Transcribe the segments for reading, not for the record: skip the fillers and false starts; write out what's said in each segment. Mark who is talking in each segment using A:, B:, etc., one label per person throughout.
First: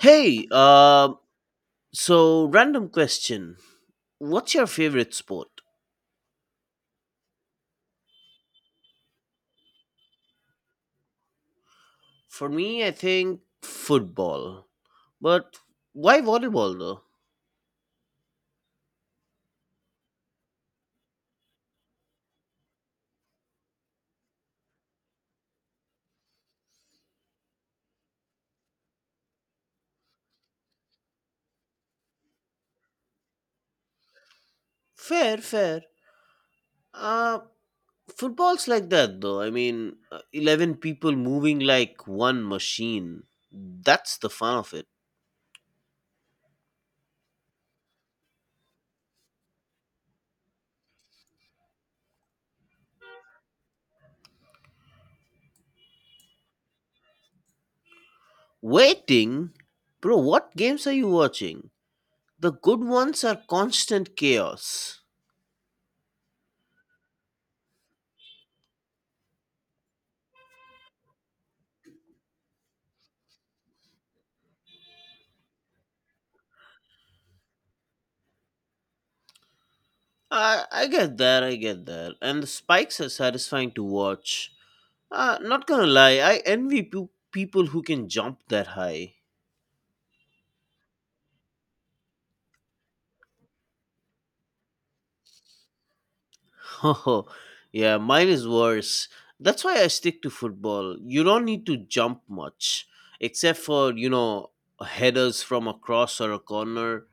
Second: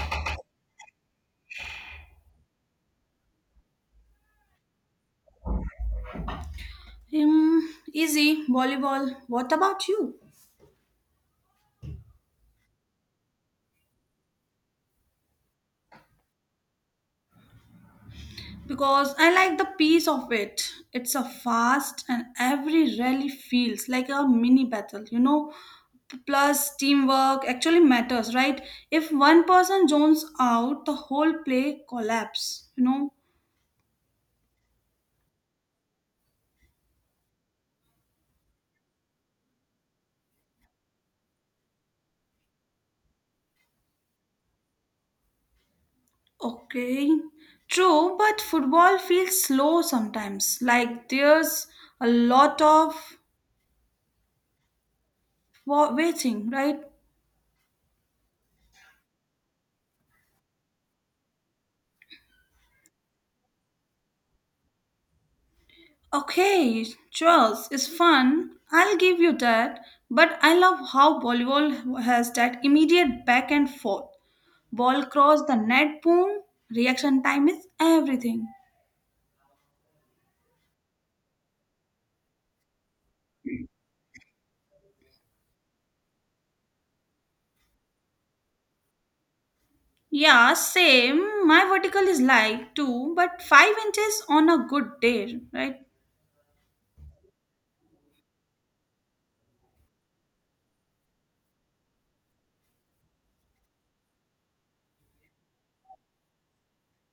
A: Hey, so random question. What's your favorite sport?
B: Um, Easy volleyball. What about you?
A: For me, I think football. But why volleyball though?
B: Because I like the peace of it. It's a fast and every rally feels like a mini battle. Plus, teamwork actually matters, right? If one person zones out, the whole play collapse.
A: Fair, fair. Uh, Football's like that though. I mean, 11 people moving like one machine. That's the fun of it.
B: Okay, true, but football feels slow sometimes. Like there's a lot of waiting, right?
A: Waiting? Bro, what games are you watching? The good ones are constant chaos.
B: Okay, Charles, it's fun. I'll give you that. But I love how volleyball has that immediate back and forth. Ball cross the net, boom. Reaction time is everything.
A: I get that, I get that. And the spikes are satisfying to watch. Not gonna lie, I envy people who can jump that high.
B: Yeah, same. My vertical is like two, but 5 inches on a good day, right?
A: Oh, yeah, mine is worse. That's why I stick to football. You don't need to jump much, except for, headers from a cross or a corner.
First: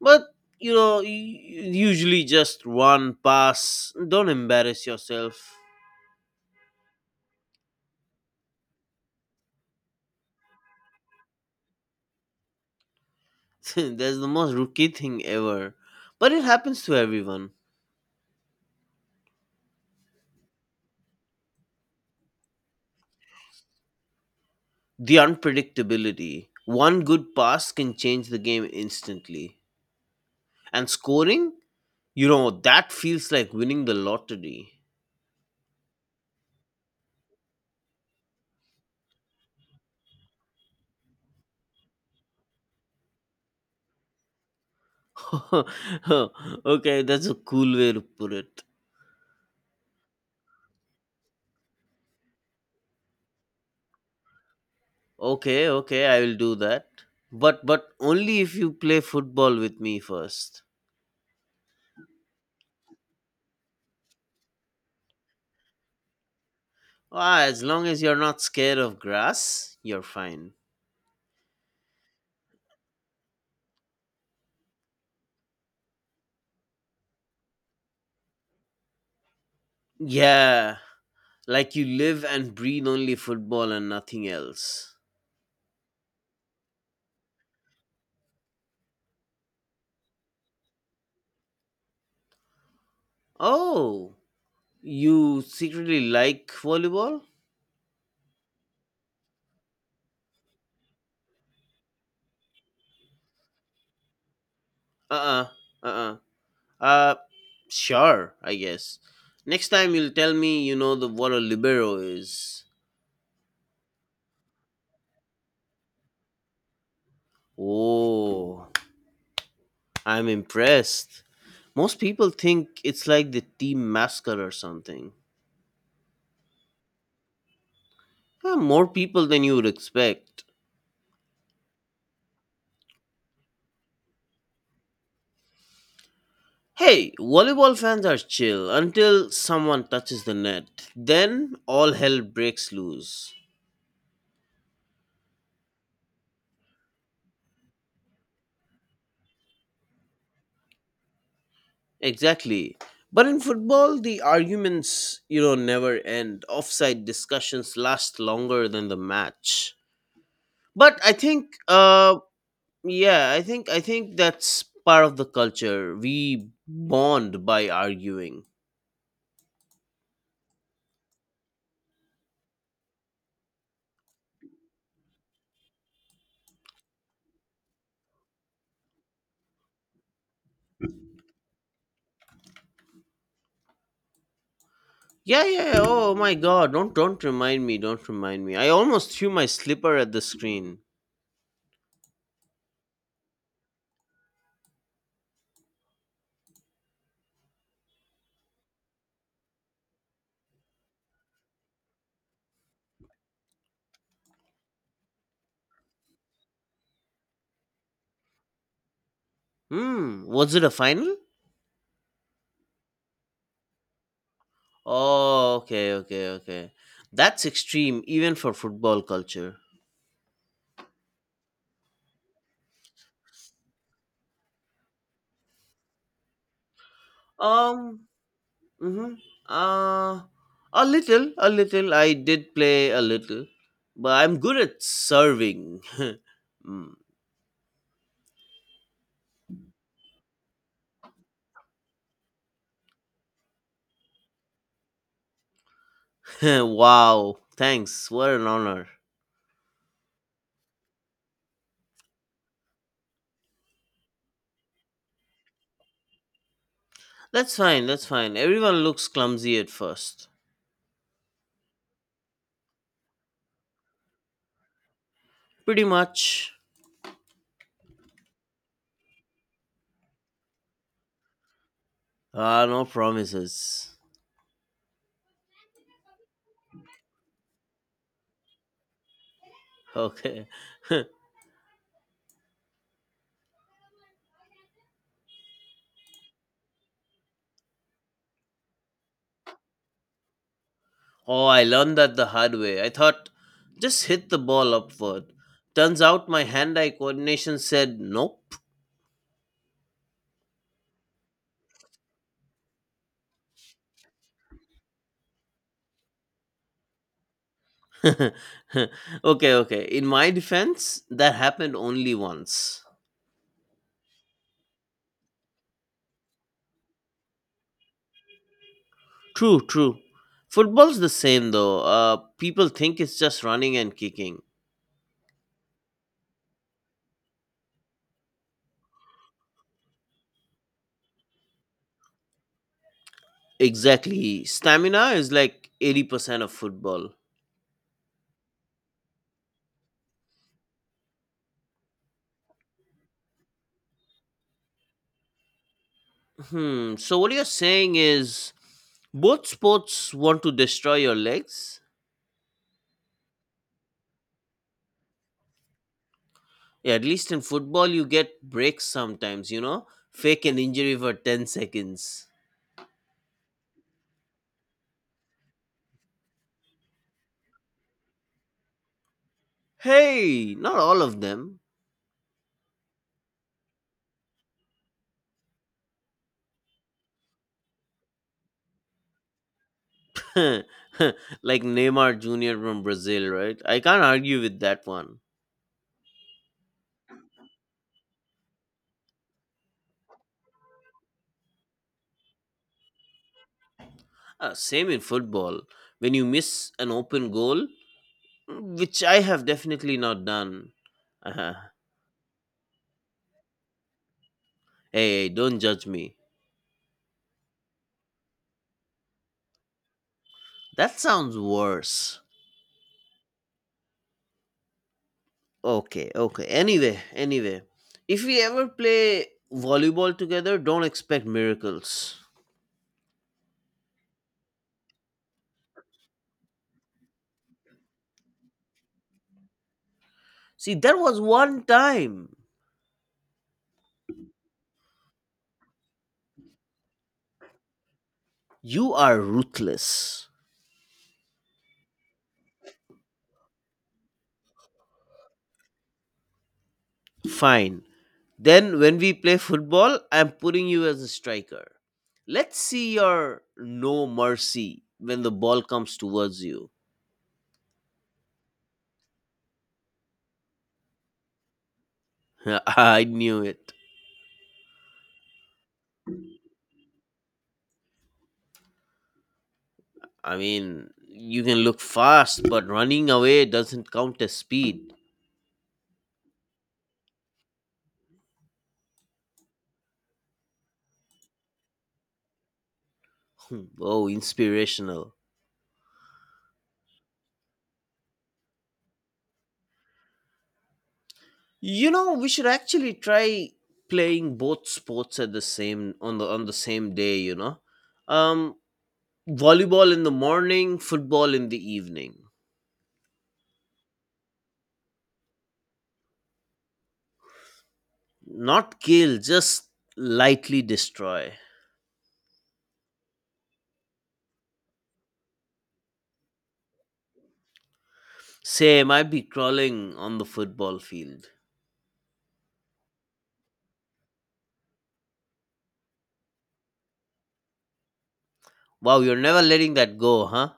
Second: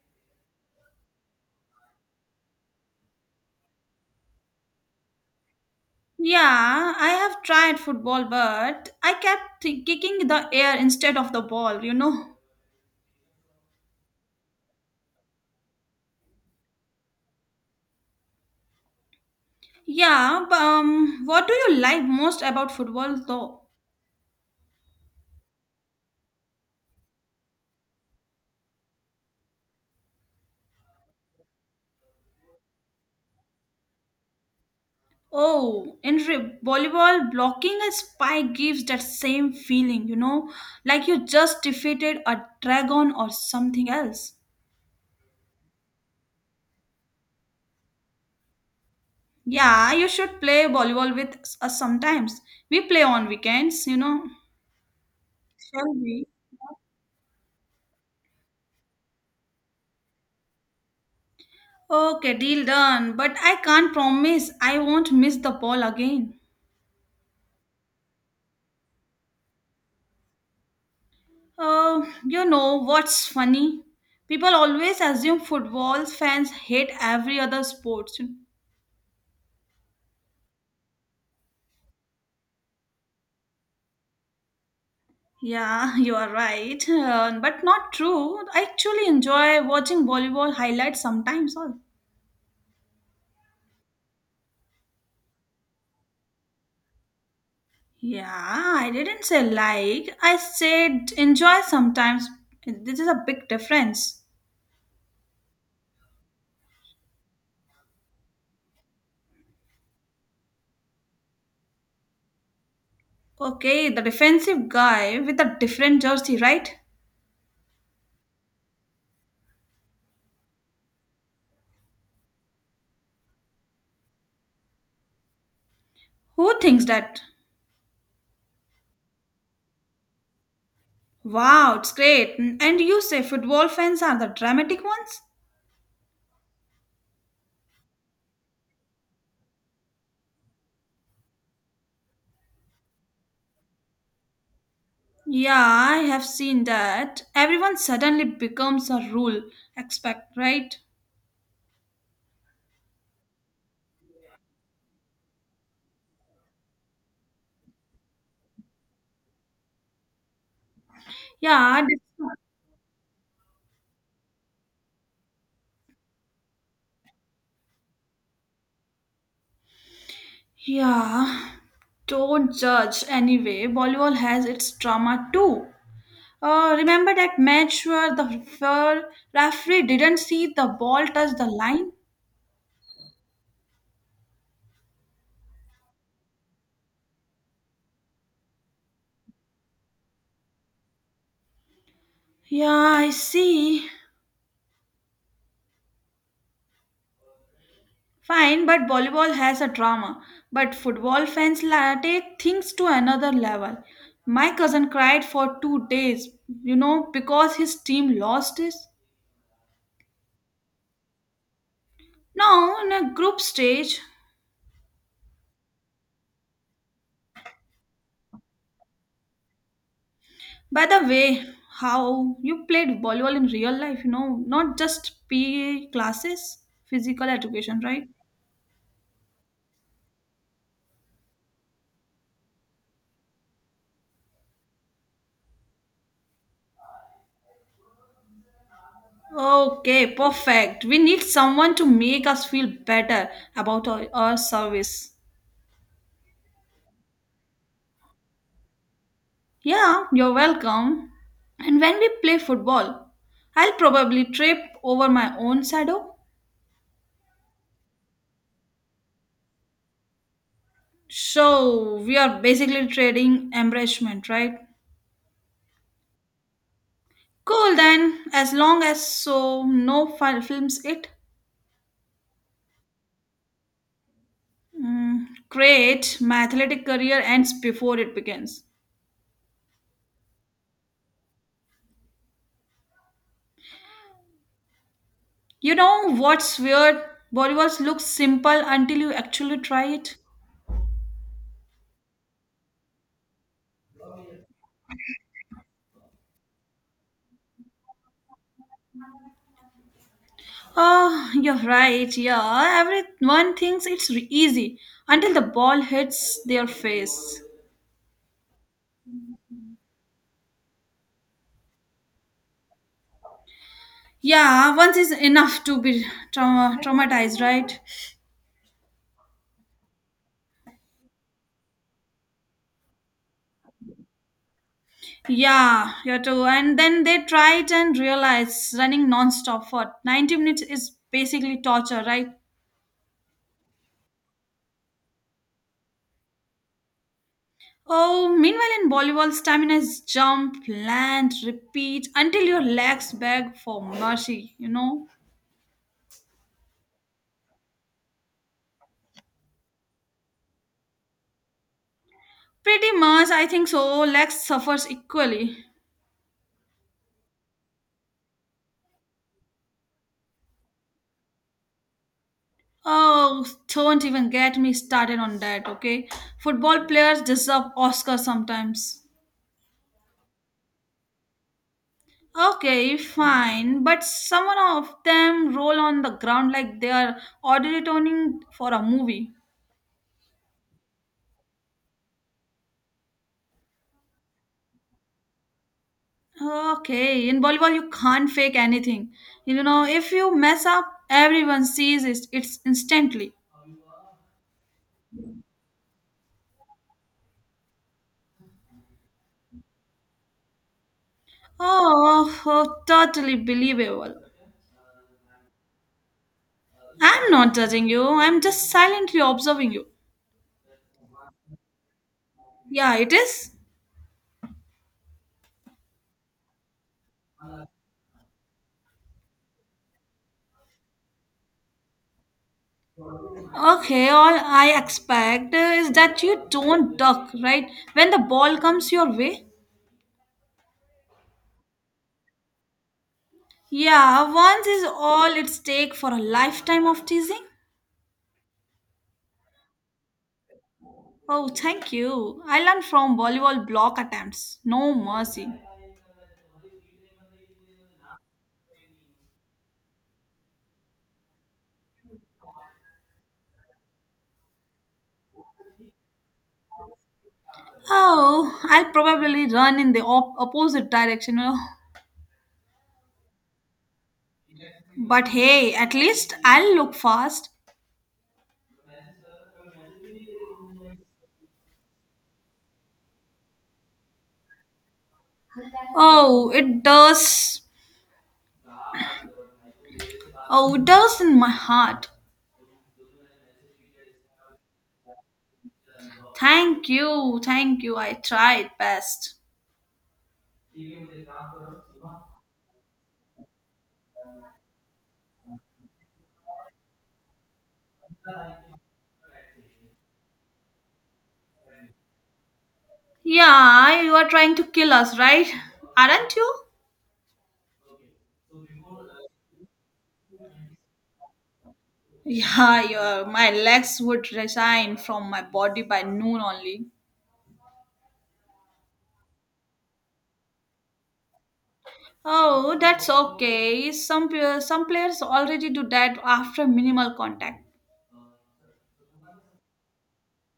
A: But, you usually just run, pass, don't embarrass yourself.
B: Yeah, I have tried football, but I kept kicking the air instead of the ball.
A: That's the most rookie thing ever. But it happens to everyone.
B: Yeah, but what do you like most about football, though?
A: The unpredictability. One good pass can change the game instantly. And scoring, that feels like winning the lottery.
B: Oh, in volleyball, blocking a spike gives that same feeling, you know, like you just defeated a dragon or something else.
A: Okay, that's a cool way to put it.
B: Yeah, you should play volleyball with us sometimes. We play on weekends.
A: Okay,
B: Shall
A: okay, I
B: we?
A: will do that. But only if you play football with me first.
B: Okay, deal done. But I can't promise I won't miss the ball again.
A: Ah, as long as you're not scared of grass, you're fine.
B: You know what's funny? People always assume football fans hate every other sports.
A: Yeah, like you live and breathe only football and nothing else.
B: Yeah, you are right, but not true. I actually enjoy watching volleyball highlights sometimes. All.
A: Oh, you secretly like volleyball.
B: Yeah, I didn't say like. I said enjoy sometimes. This is a big difference.
A: Uh-uh, uh-uh. Uh, sure, I guess. Next time you'll tell me you know the what a libero is.
B: Okay, the defensive guy with a different jersey, right?
A: Oh, I'm impressed. Most people think it's like the team mascot or something.
B: Who thinks that?
A: Huh, more people than you would expect.
B: Wow, it's great. And you say football fans are the dramatic ones?
A: Hey, volleyball fans are chill until someone touches the net. Then all hell breaks loose.
B: Yeah, I have seen that. Everyone suddenly becomes a rule expect, right?
A: Exactly. But in football, the arguments, never end. Offside discussions last longer than the match. But I think
B: Yeah, I did-
A: Yeah, I think that's part of the culture, we bond by arguing.
B: Yeah, don't judge. Anyway, volleyball has its drama too. Remember that match where the where referee didn't see the ball touch the line?
A: Yeah, yeah, yeah. Oh my god, don't remind me, don't remind me, I almost threw my slipper at the screen.
B: Yeah, I see. Fine, but volleyball has a drama. But football fans take things to another level. My cousin cried for two days, because his team lost this.
A: Was it a final?
B: Now, in a group stage,
A: Oh, okay, okay, okay, that's extreme even for football culture.
B: By the way, how you played volleyball in real life, not just PE classes, physical
A: um
B: education, right?
A: mm-hmm. uh a little, I did play a little. But I'm good at serving. Mm.
B: Okay, perfect. We need someone to make us feel better about our service.
A: Wow, thanks. What an honor.
B: Yeah, you're welcome. And when we play football, I'll probably trip over my own shadow.
A: That's fine, that's fine. Everyone looks clumsy at first.
B: So we are basically trading embarrassment, right?
A: Pretty much.
B: Cool then, as long as so no films it.
A: Ah, no promises.
B: Mm, great. My athletic career ends before it begins.
A: Okay.
B: You know what's weird? Bollywood looks simple until you actually try it.
A: Oh, I learned that the hard way. I thought just hit the ball upward. Turns out my hand eye coordination said nope.
B: Oh, you're right. Yeah, everyone thinks it's easy until the ball hits their face.
A: Okay, okay. In my defense, that happened only once.
B: Yeah, once is enough to be traumatized, right?
A: True, true. Football's the same though. People think it's just running and kicking.
B: Yeah, you too. And then they try it and realize running non-stop for 90 minutes is basically torture, right?
A: Exactly. Stamina is like 80% of football.
B: Oh, meanwhile in volleyball, stamina is jump, land, repeat until your legs beg for mercy, you know?
A: Hmm. So what you're saying is both sports want to destroy your legs.
B: Pretty much, I think so. Legs suffers equally.
A: Yeah, at least in football you get breaks sometimes, you know? Fake an injury for 10 seconds.
B: Oh, don't even get me started on that, okay? Football players deserve Oscar sometimes.
A: Hey, not all of them.
B: Okay, fine, but some of them roll on the ground like they are auditioning for a movie.
A: Like Neymar Jr. from Brazil, right? I can't argue with that one.
B: Okay, in volleyball you can't fake anything. You know, if you mess up, everyone sees it. It's instantly.
A: Same in football. When you miss an open goal, which I have definitely not done.
B: Oh, oh, totally believable.
A: Hey, hey, don't judge me.
B: I'm not judging you. I'm just silently observing you.
A: That sounds worse.
B: Yeah, it is.
A: Okay, okay. Anyway, anyway. If we ever play volleyball together, don't expect miracles.
B: Okay, all I expect is that you don't duck, right? When the ball comes your way.
A: See, there was one time.
B: Yeah, once is all it's take for a lifetime of teasing.
A: You are ruthless.
B: Oh, thank you. I learned from volleyball block attempts. No mercy.
A: Fine. Then when we play football, I'm putting you as a striker. Let's see your no mercy when the ball comes towards you.
B: Oh, I'll probably run in the opposite direction. Oh,
A: I knew it.
B: but hey, at least I'll look fast.
A: I mean, you can look fast, but running away doesn't count as speed.
B: Oh, it does. Oh, it does in my heart.
A: Hmm. Oh, inspirational.
B: Thank you, thank you. I tried best.
A: We should actually try playing both sports at the same on the same day. Um Volleyball in the morning, football in the evening.
B: Yeah, you are trying to kill us, right? Aren't you?
A: Not kill, just lightly destroy.
B: Yeah, your my legs would resign from my body by noon only.
A: Same, I'd be crawling on the football field.
B: Oh, that's okay. Some some players already do that after minimal contact.
A: Wow, you're never letting that go, huh?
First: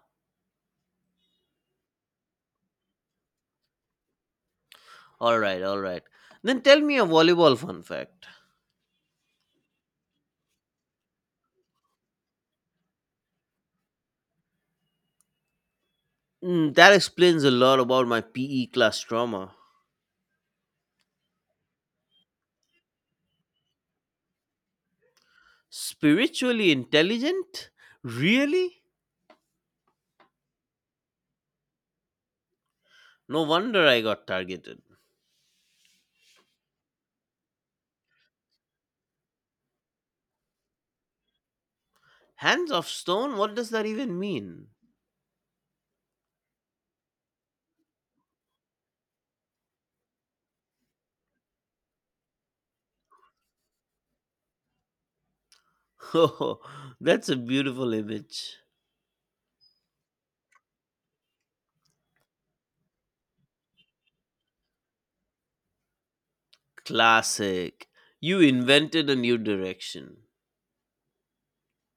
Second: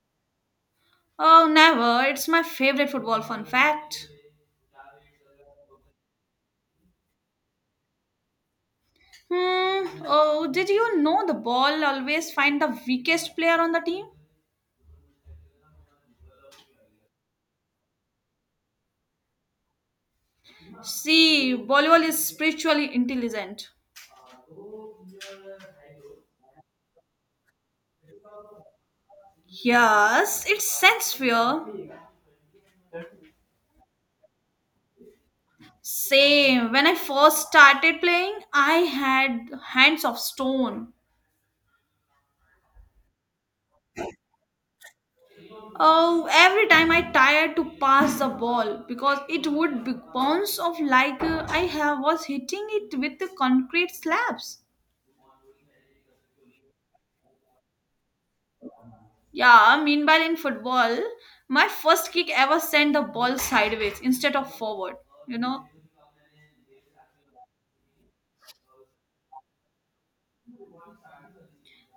B: Oh, never. It's my favorite football fun fact.
A: All right, all right. Then tell me a volleyball fun fact.
B: Hmm. Oh, did you know the ball always find the weakest player on the team?
A: That explains a lot about my PE class trauma.
B: See, volleyball is spiritually intelligent.
A: Spiritually intelligent? Really?
B: Yes, it sense fear.
A: No wonder I got targeted.
B: Same. When I first started playing, I had hands of stone.
A: Hands of stone? What does that even mean?
B: Oh, every time I tired to pass the ball because it would be bounce off like I have was hitting it with the concrete slabs.
A: Oh, that's a beautiful image.
B: Yeah, meanwhile in football, my first kick ever sent the ball sideways instead of forward, you know?
A: Classic. You invented a new direction.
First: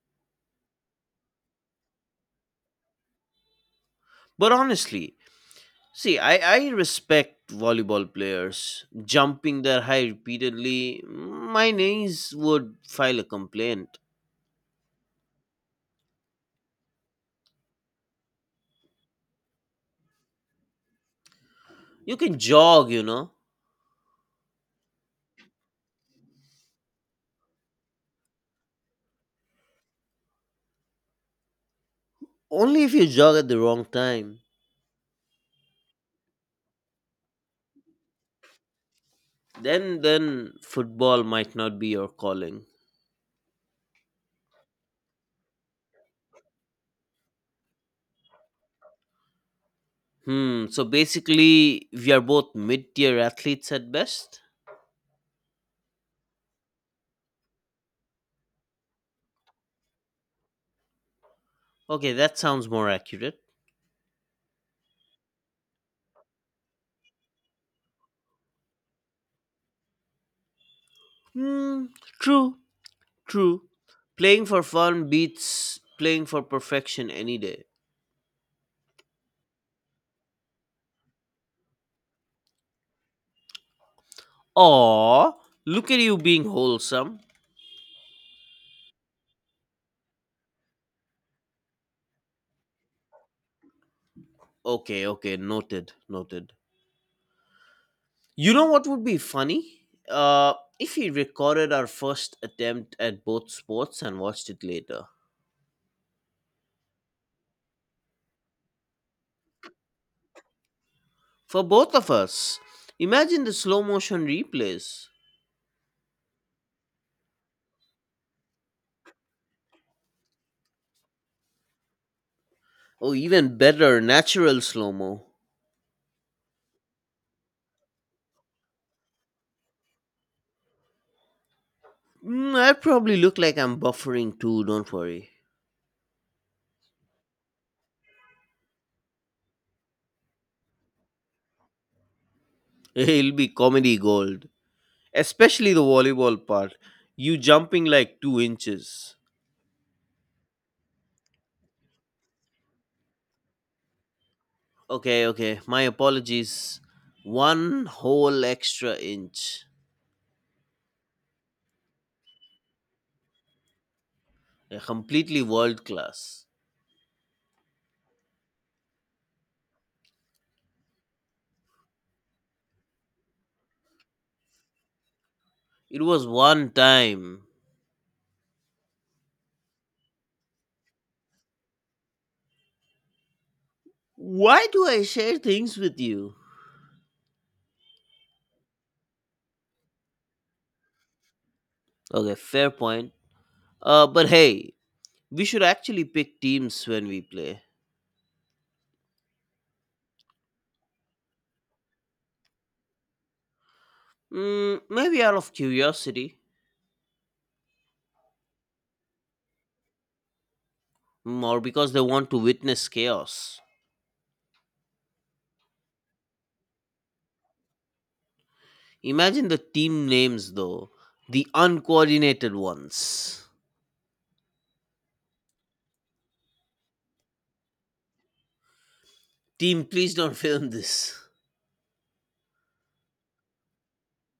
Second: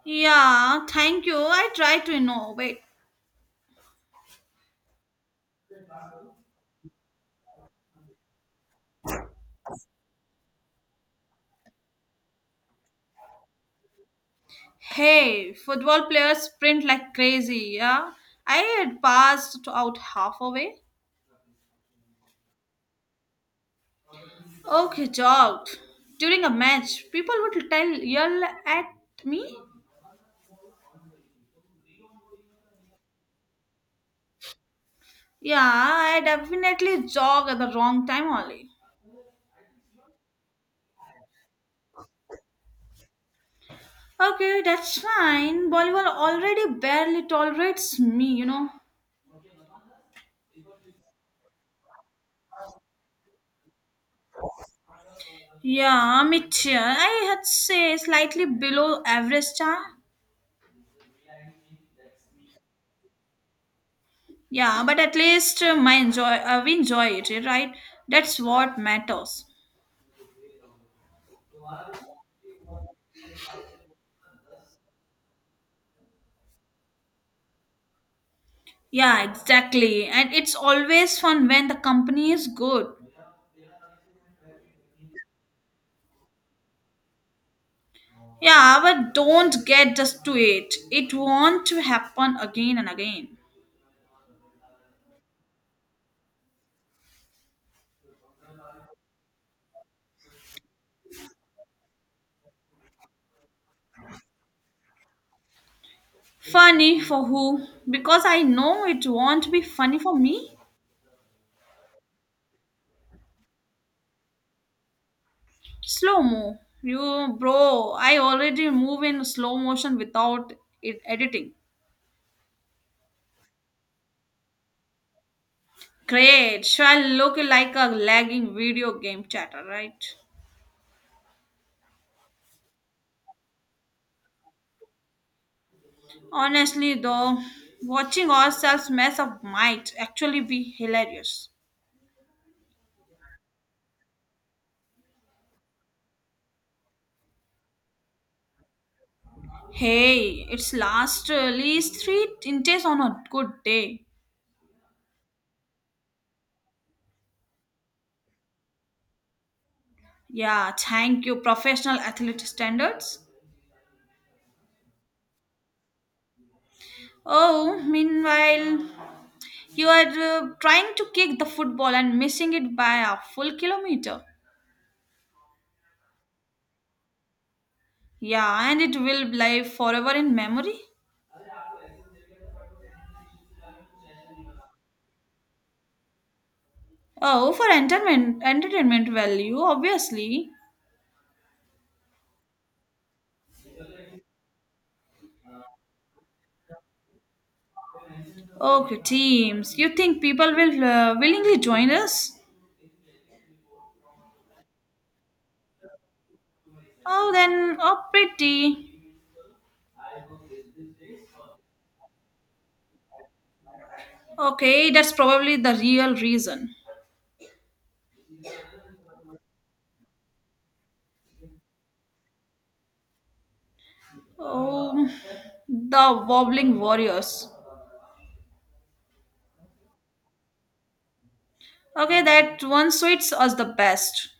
B: Yeah, thank you. I try to innovate.
A: But honestly, see, I respect volleyball players. Jumping their high repeatedly, my knees would file a complaint.
B: Hey, football players sprint like crazy, yeah? I had passed out halfway.
A: You can jog, you know.
B: Okay, jogged. During a match, people would tell yell at me.
A: Only if you jog at the wrong time.
B: Yeah, I definitely jog at the wrong time only.
A: Then football might not be your calling.
B: Okay, that's fine. Volleyball already barely tolerates me.
A: So basically we are both mid-tier athletes at best.
B: Yeah, mid tier. I had say slightly below average star.
A: Okay, that sounds more accurate.
B: Yeah, but at least my enjoy we enjoy it, eh, right? That's what matters.
A: Hmm. True, true. Playing for fun beats playing for perfection any day.
B: Yeah, exactly. And it's always fun when the company is good.
A: Aw, look at you being wholesome.
B: Yeah, but don't get just to it. It won't happen again and again.
A: Okay, okay. Noted, noted. You know what would be funny, uh if we recorded our first attempt at both sports and watched it later.
B: Funny for who? Because I know it won't be funny for me.
A: For both of us, imagine the slow motion replays.
B: Slow mo. You bro, I already move in slow motion without it editing.
A: Or even better, natural slow mo.
B: Great. So I look like a lagging video game chatter, right?
A: I probably look like I'm buffering too, don't worry.
B: Honestly, though, watching ourselves mess up might actually be hilarious.
A: It'll be comedy gold. Especially the volleyball part. You jumping like 2 inches.
B: Hey, it's last at least 3 inches on a good day.
A: Okay, okay, my apologies. One whole extra inch.
B: Yeah, thank you, professional athlete standards.
A: Completely world class.
B: Oh, meanwhile, you are trying to kick the football and missing it by a full kilometer.
A: It was one time.
B: Yeah, and it will live forever in memory.
A: Why do I share things with you?
B: Oh, for entertainment value, obviously.
A: Okay, fair point. But hey, we should actually pick teams when we play.
B: Okay, teams. You think people will willingly join us?
A: Maybe out of curiosity,
B: Oh, then, oh, pretty.
A: or because they want to witness chaos.
B: Okay, that's probably the real reason.
A: Imagine the team names, though. The uncoordinated ones.
B: Oh, the wobbling warriors.
A: Team, please don't film this.
B: Okay, that one suits us the best.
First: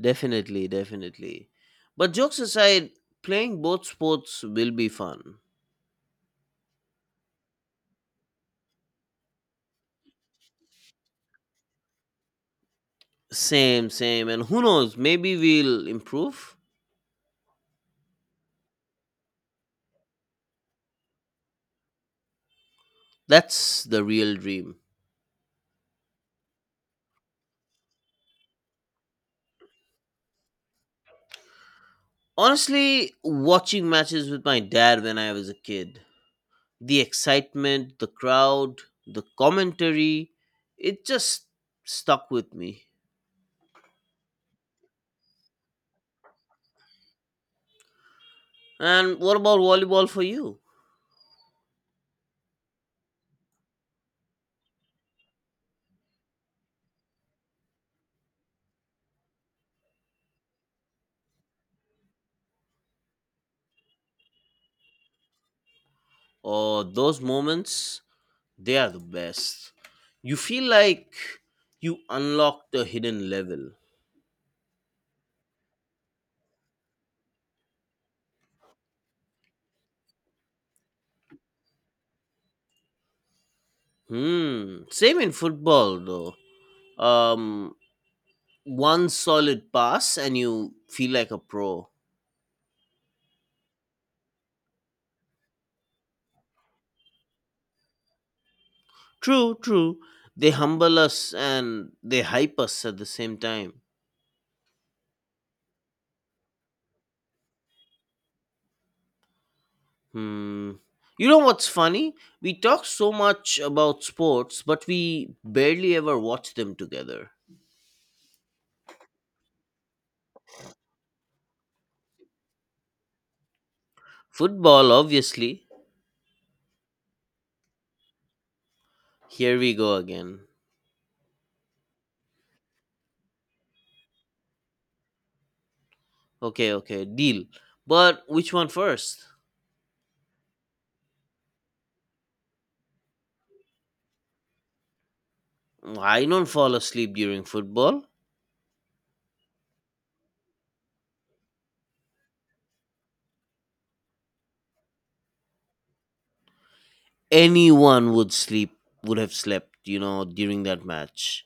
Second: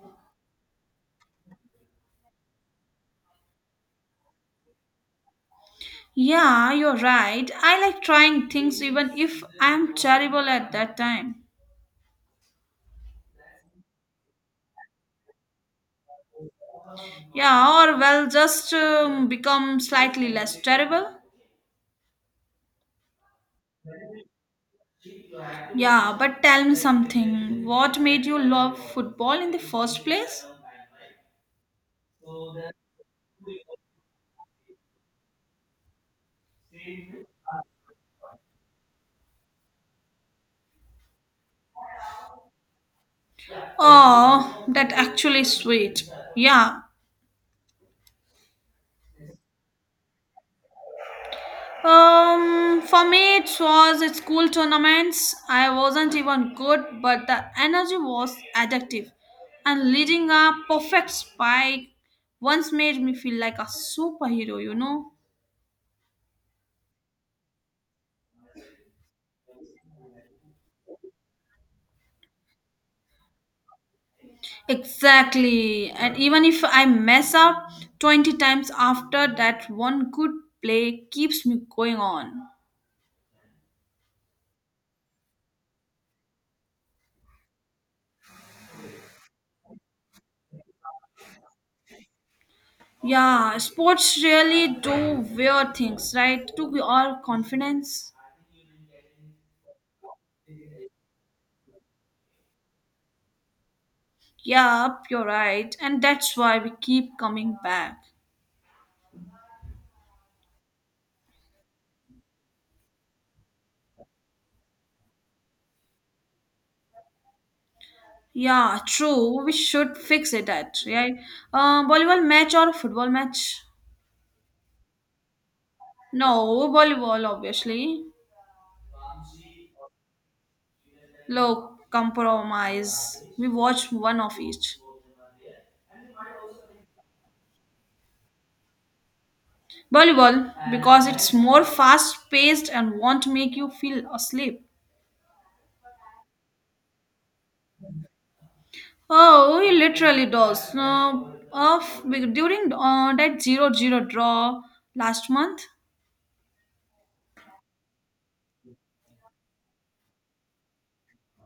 A: Definitely, definitely. But jokes aside, playing both sports will be fun.
B: Yeah, you're right. I like trying things even if I'm terrible at that time.
A: Same, same. And who knows, maybe we'll improve.
B: Yeah, or well, just become slightly less terrible.
A: That's the real dream.
B: Yeah, but tell me something. What made you love football in the first place?
A: Honestly, watching matches with my dad when I was a kid, the excitement, the crowd, the commentary, it just stuck with me.
B: Oh, that actually sweet. Yeah.
A: And what about volleyball for you?
B: For me, it was at school tournaments. I wasn't even good, but the energy was addictive. And leading a perfect spike once made me feel like a superhero, you know?
A: Oh, those moments, they are the best. You feel like you unlocked a hidden level.
B: Exactly. And even if I mess up 20 times after that one good play keeps me going on.
A: Hmm. Same in football though. Um One solid pass and you feel like a pro.
B: Yeah, sports really do weird things, right? To be all confidence.
A: True, true. They humble us and they hype us at the same time.
B: Yep, you're right. And that's why we keep coming back.
A: Hmm. You know what's funny? We talk so much about sports, but we barely ever watch them together.
B: Yeah, true. We should fix it at, right? Volleyball match or football match?
A: Football, obviously.
B: No, volleyball, obviously.
A: Here we go again.
B: Look, compromise. We watch one of each.
A: Okay, okay, deal. But which one first?
B: Volleyball, because it's more fast paced and won't make you feel asleep.
A: I don't fall asleep during football.
B: Oh, he literally does. No, of during that zero zero draw last month.
A: Anyone would have slept, during that match.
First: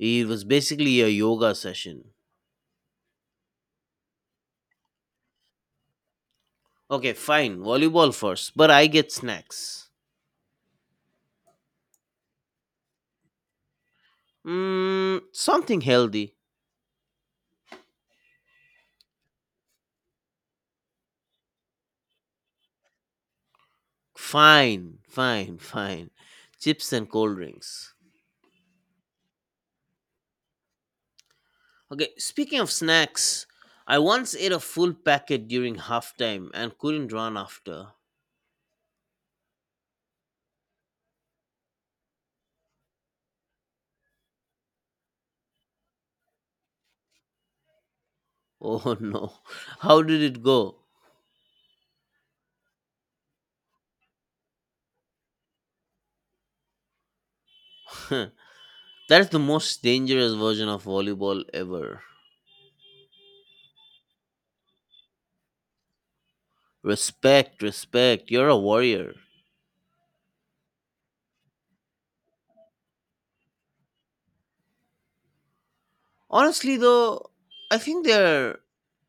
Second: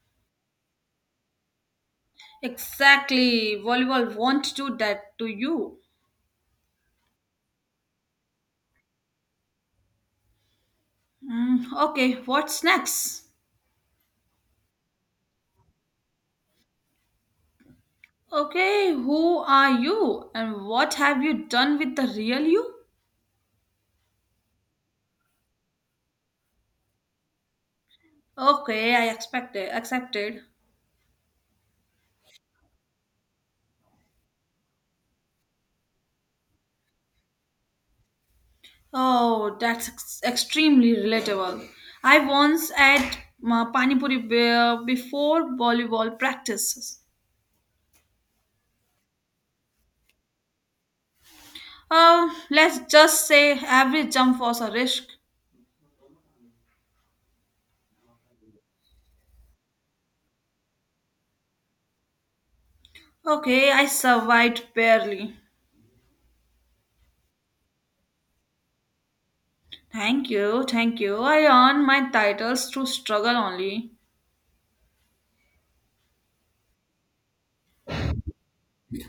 A: It was basically a yoga session.
B: Exactly, volleyball won't do that to you.
A: Okay, fine, volleyball first, but I get snacks.
B: Mm, okay, what's next?
A: Something healthy.
B: Okay, who are you and what have you done with the real you?
A: Fine, fine, fine. Chips and cold drinks.
B: Okay, I expected, accepted.
A: Okay, speaking of snacks, I once ate a full packet during halftime and couldn't run after.
B: Oh, that's extremely relatable. I once at Pani Puri before volleyball practices.
A: Oh, no. How did it go?
B: Let's just say every jump was a risk.
A: That's the most dangerous version of volleyball ever.
B: Okay, I survived barely.
A: Respect, respect. You're a warrior.
B: Thank you, thank you. I earned my titles through struggle only.
A: Honestly, though, I think they're,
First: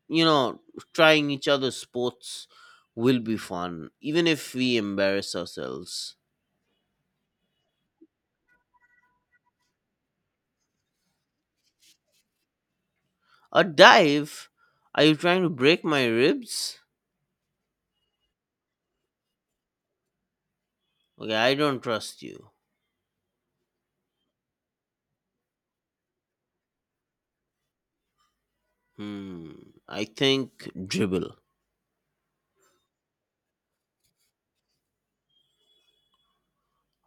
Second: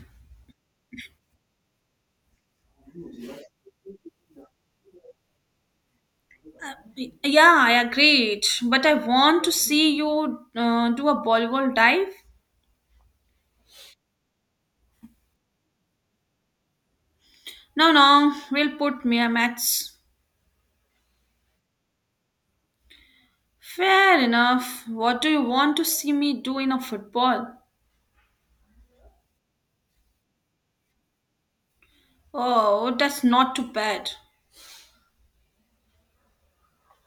A: you know, trying each other's sports will be fun, even if we embarrass ourselves.
B: Yeah, I agreed. But I want to see you do a Bollywood dive.
A: A dive? Are you trying to break my ribs?
B: No, no, we'll put mere mats.
A: Okay, I don't trust you.
B: Fair enough. What do you want to see me do in a football?
A: Hmm. I think dribble.
B: Oh, that's not too bad.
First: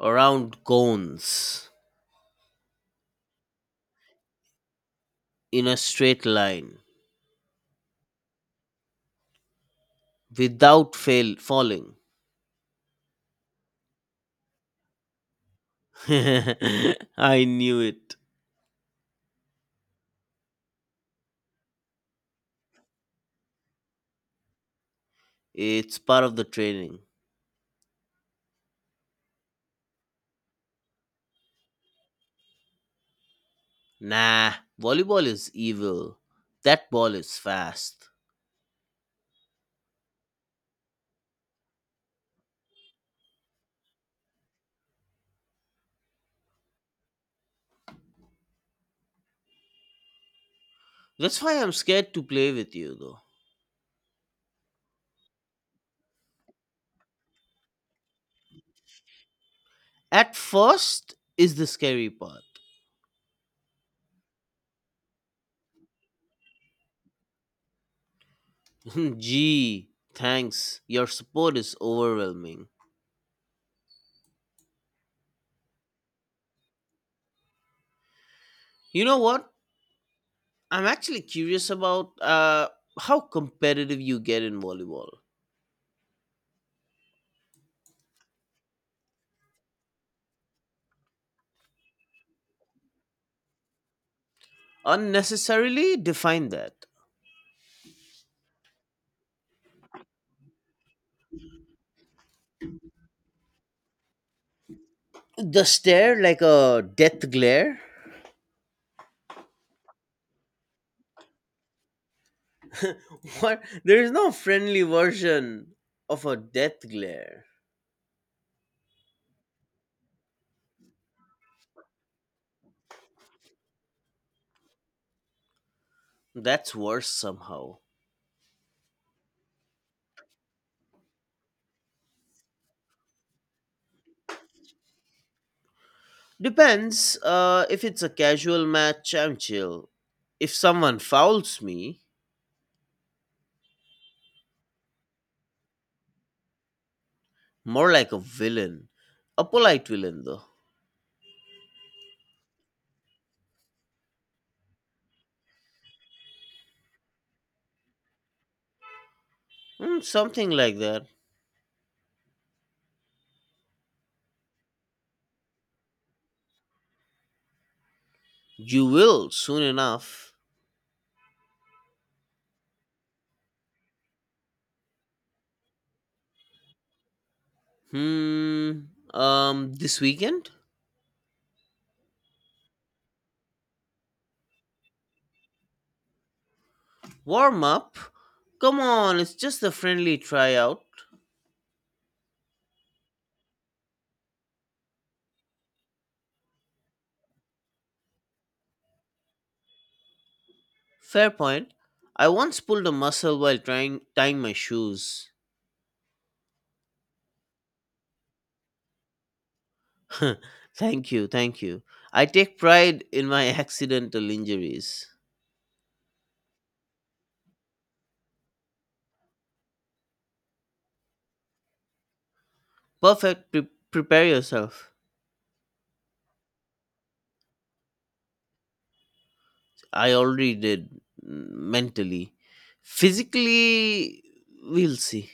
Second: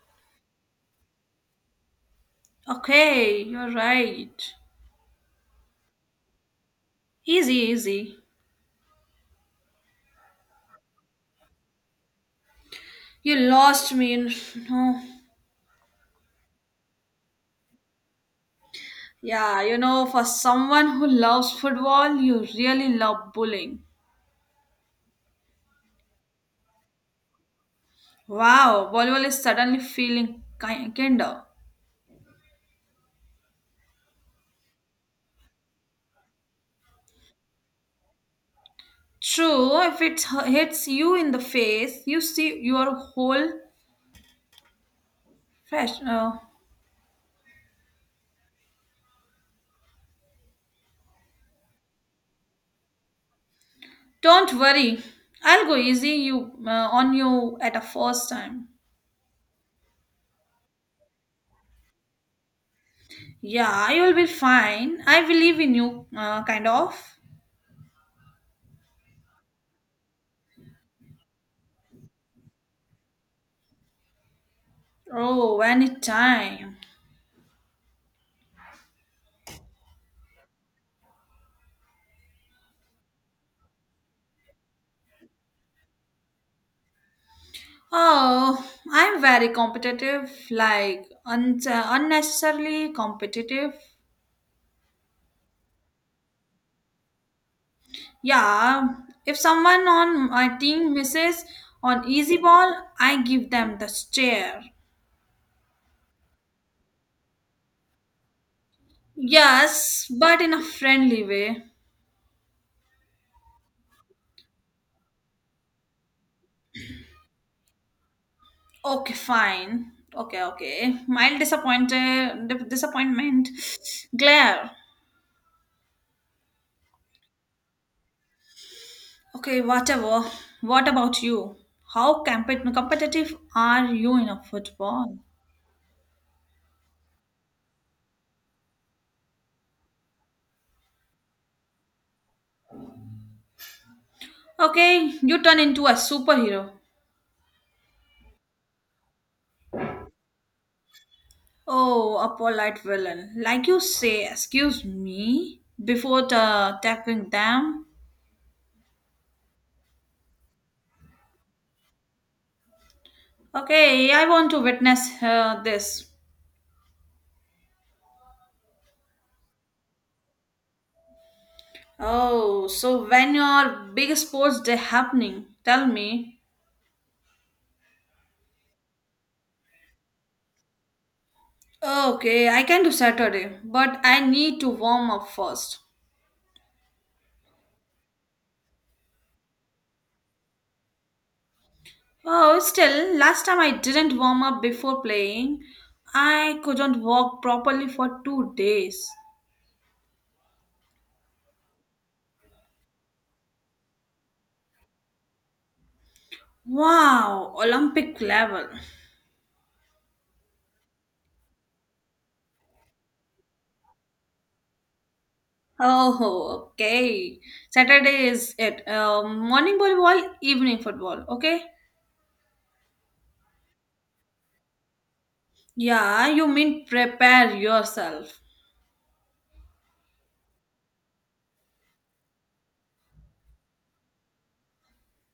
A: Around cones.
B: Okay, you're right.
A: In a straight line.
B: Easy, easy.
A: Without fail falling.
B: You lost me. In- No.
A: I knew it.
B: Yeah, you know, for someone who loves football, you really love bowling.
A: It's part of the training.
B: Wow, volleyball is suddenly feeling kinder.
A: Nah, volleyball is evil. That ball is fast.
B: True, if it hits you in the face, you see your whole fresh.
A: That's why I'm scared to play with you though.
B: Don't worry, I'll go easy you on you at a first time.
A: At first is the scary part.
B: Yeah, you'll be fine. I believe in you, kind of.
A: Gee, thanks. Your support is overwhelming.
B: Oh, anytime.
A: You know what? I'm actually curious about how competitive you get in volleyball.
B: Oh, I'm very competitive, like unnecessarily competitive.
A: Unnecessarily define that.
B: Yeah, if someone on my team misses on easy ball, I give them the stare.
A: The stare like a death glare?
B: Yes, but in a friendly way.
A: What? There is no friendly version of a death glare.
B: Okay, fine. Okay, okay. Mild disappointed, disappointment, glare.
A: That's worse somehow.
B: Okay, whatever. What about you? How competitive are you in a football?
A: Depends. If it's a casual match, I'm chill. If someone fouls me,
B: Okay, you turn into a superhero.
A: more like a villain. A polite villain, though.
B: Oh, a polite villain. Like you say, excuse me, before tackling them.
A: Something like that.
B: Okay, I want to witness this.
A: You will soon enough.
B: Oh, so when your big sports day happening, tell me.
A: Hmm. This weekend.
B: Okay, I can do Saturday, but I need to warm up first.
A: Warm up. Come on, it's just a friendly tryout.
B: Oh, still, last time I didn't warm up before playing. I couldn't walk properly for 2 days.
A: Fair point. I once pulled a muscle while trying tying my shoes.
B: Wow, Olympic level.
A: Thank you, thank you. I take pride in my accidental injuries.
B: Oh, okay. Saturday is it. Morning volleyball, evening football. Okay.
A: Perfect. Prepare yourself.
B: Yeah, you mean prepare yourself.
A: I already did, mm, mentally. Physically, we'll see.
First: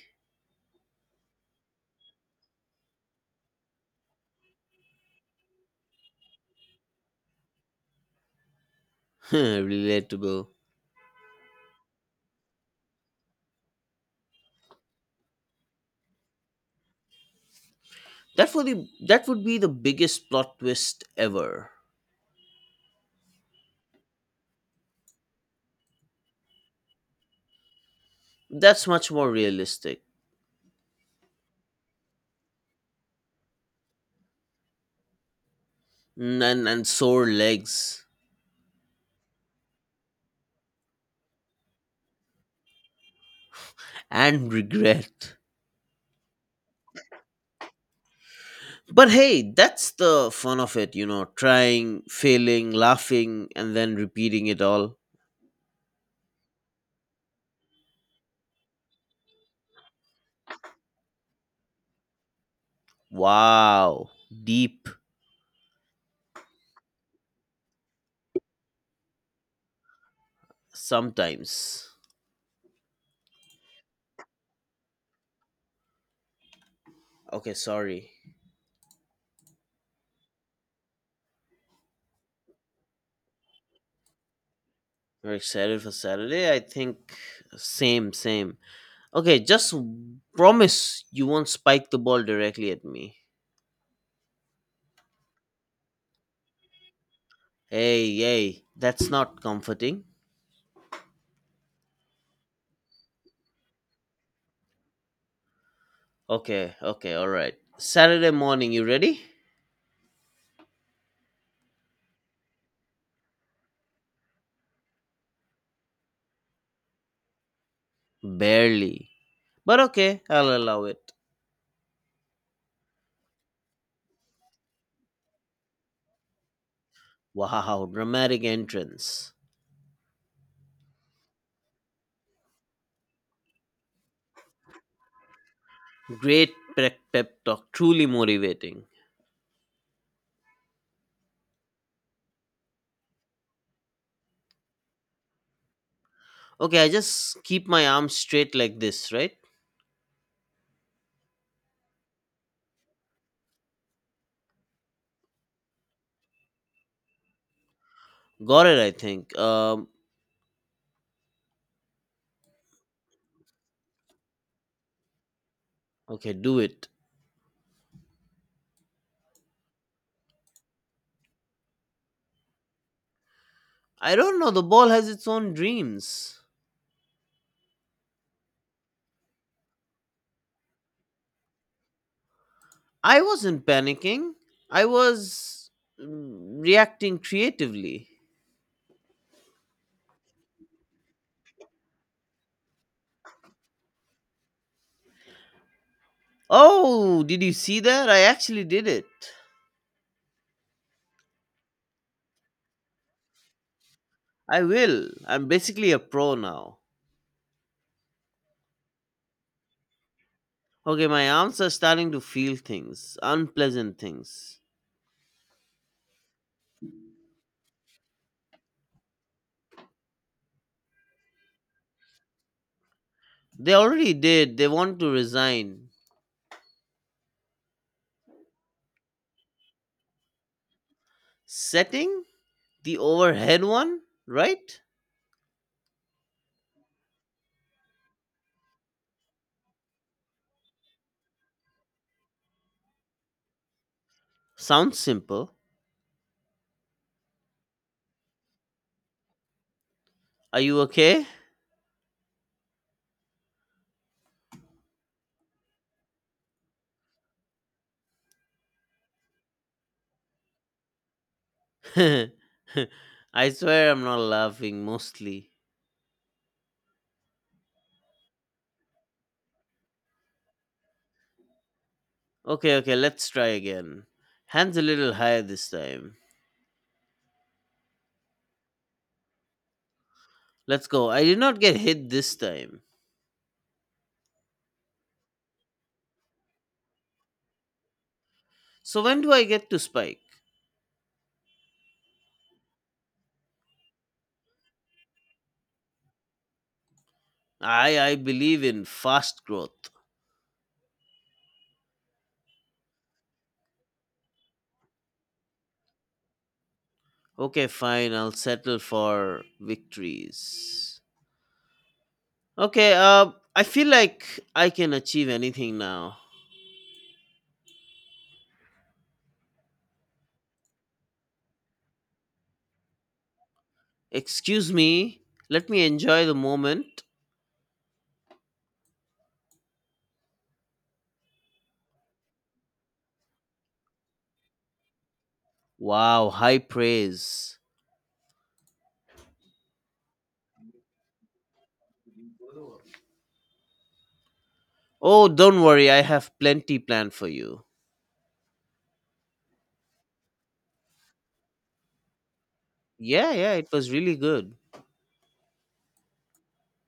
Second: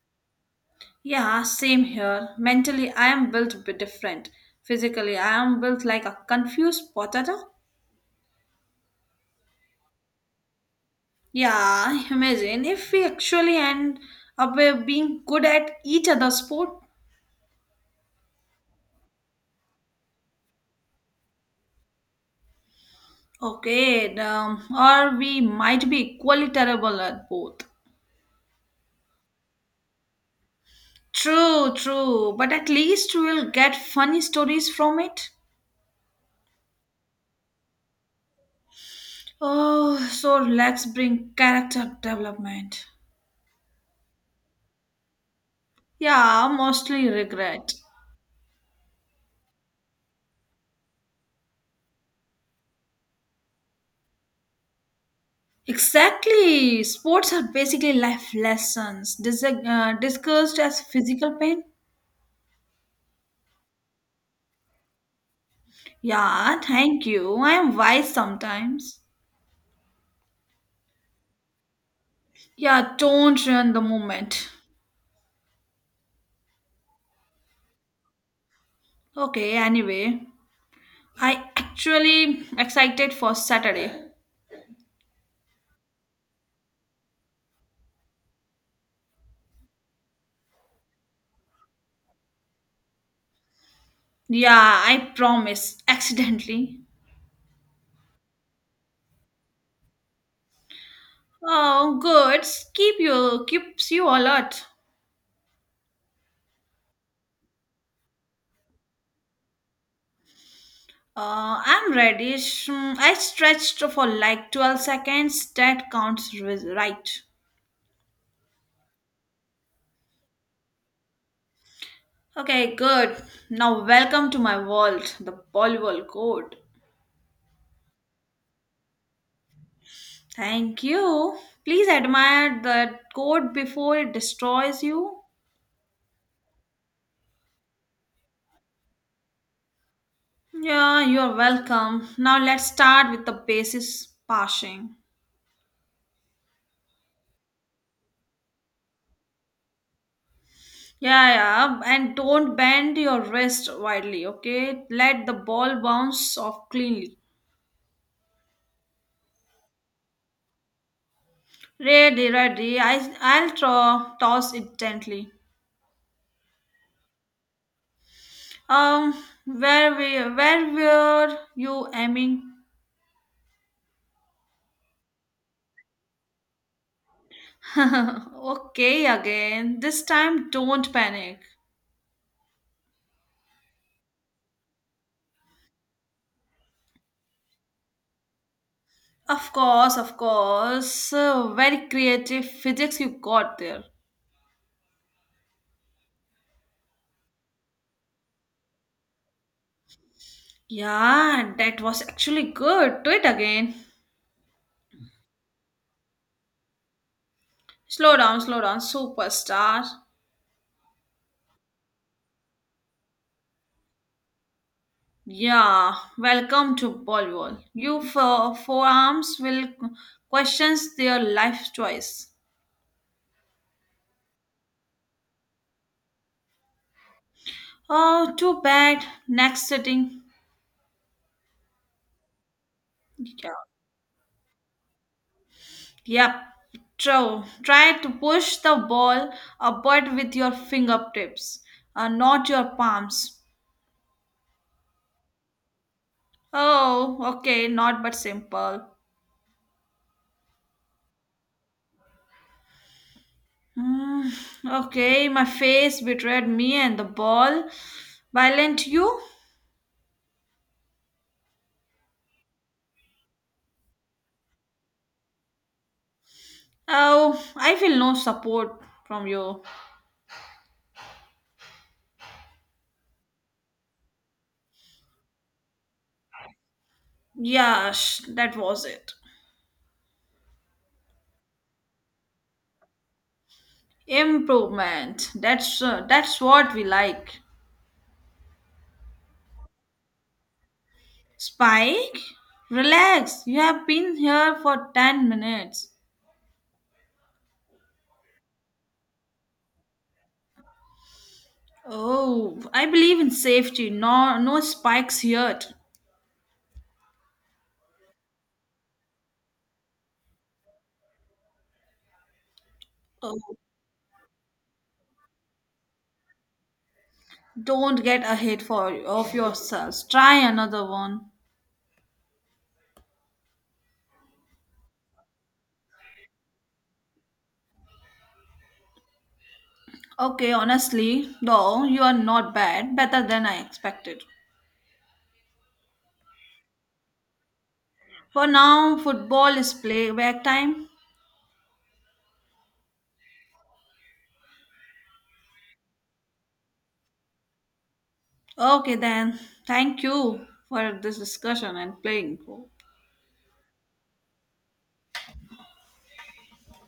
B: Yeah, same here. Mentally, I am built a bit different. Physically, I am built like a confused potato.
A: Relatable.
B: Yeah, imagine if we actually end up being good at each other's sport.
A: That would be the biggest plot twist ever.
B: Okay, or we might be equally terrible at both.
A: That's much more realistic.
B: True, true, but at least we'll get funny stories from it.
A: And sore legs
B: Oh, so let's bring character development.
A: and regret.
B: Yeah, mostly regret.
A: But hey, that's the fun of it, trying, failing, laughing, and then repeating it all.
B: Exactly. Sports are basically life lessons, discussed as physical pain.
A: Wow. Deep
B: Yeah, thank you. I am wise sometimes.
A: sometimes.
B: Yeah, don't ruin the moment.
A: Okay, sorry.
B: Okay, anyway, I actually excited for Saturday.
A: You're excited for Saturday? I think same, same. Okay, just promise you won't spike the ball directly at me.
B: Yeah, I promise. Accidentally.
A: Hey, hey, that's not comforting.
B: Oh, goods keep you keeps you alert.
A: Okay, okay, all right. Saturday morning, you ready?
B: I'm reddish. Mm, I stretched for like 12 seconds. That counts right.
A: Barely. But okay, I'll allow it.
B: Okay, good. Now welcome to my world, the Bollywood code.
A: Wow, dramatic entrance.
B: Thank you. Please admire the code before it destroys you.
A: Great pep talk, truly motivating.
B: Yeah, you're welcome. Now let's start with the basis passing.
A: Okay, I just keep my arms straight like this, right?
B: Yeah, yeah, and don't bend your wrist widely, okay? Let the ball bounce off cleanly.
A: Got it, I think.
B: Ready, ready. I'll toss it gently.
A: Okay, do it.
B: Um, where we where were you aiming?
A: I don't know, the ball has its own dreams.
B: okay, again. This time, don't panic.
A: I wasn't panicking. I was, reacting creatively.
B: Of course, of course. Very creative physics you got there.
A: Oh, did you see that? I actually did it.
B: Yeah, and that was actually good. Do it again.
A: I will. I'm basically a pro now.
B: Slow down, superstar.
A: Okay, my arms are starting to feel things, unpleasant things.
B: Yeah, welcome to Bollywood. You for forearms will questions their life choice.
A: They already did. They want to resign.
B: Oh, too bad. Next sitting.
A: Setting? The
B: Yeah.
A: overhead one, right?
B: Yep. True. Try to push the ball upward with your fingertips, not your palms.
A: Sounds simple.
B: Oh, okay. Not but simple.
A: Are you okay?
B: Hmm. Okay, my face betrayed me and the ball. Violent you?
A: I swear I'm not laughing mostly.
B: Oh, I feel no support from you.
A: Okay, okay, let's try again. Hands a little higher this time.
B: Yeah, that was it.
A: Let's go. I did not get hit this time.
B: Improvement. That's what we like.
A: So when do I get to spike?
B: Spike, relax. You have been here for 10 minutes.
A: I believe in fast growth.
B: Oh, I believe in safety. No spikes yet.
A: Okay, fine. I'll settle for victories. Okay.
B: Oh,
A: I feel like I can achieve anything now.
B: don't get ahead for of yourselves. Try another one.
A: Excuse me. Let me enjoy the moment.
B: Okay, honestly, though, you are not bad. Better than I expected.
A: Wow, high praise.
B: For now, football is play back time.
A: Oh, don't worry. I have plenty planned for you.
B: Okay, then. Thank you for this discussion and playing.
A: Yeah, yeah. It was really good.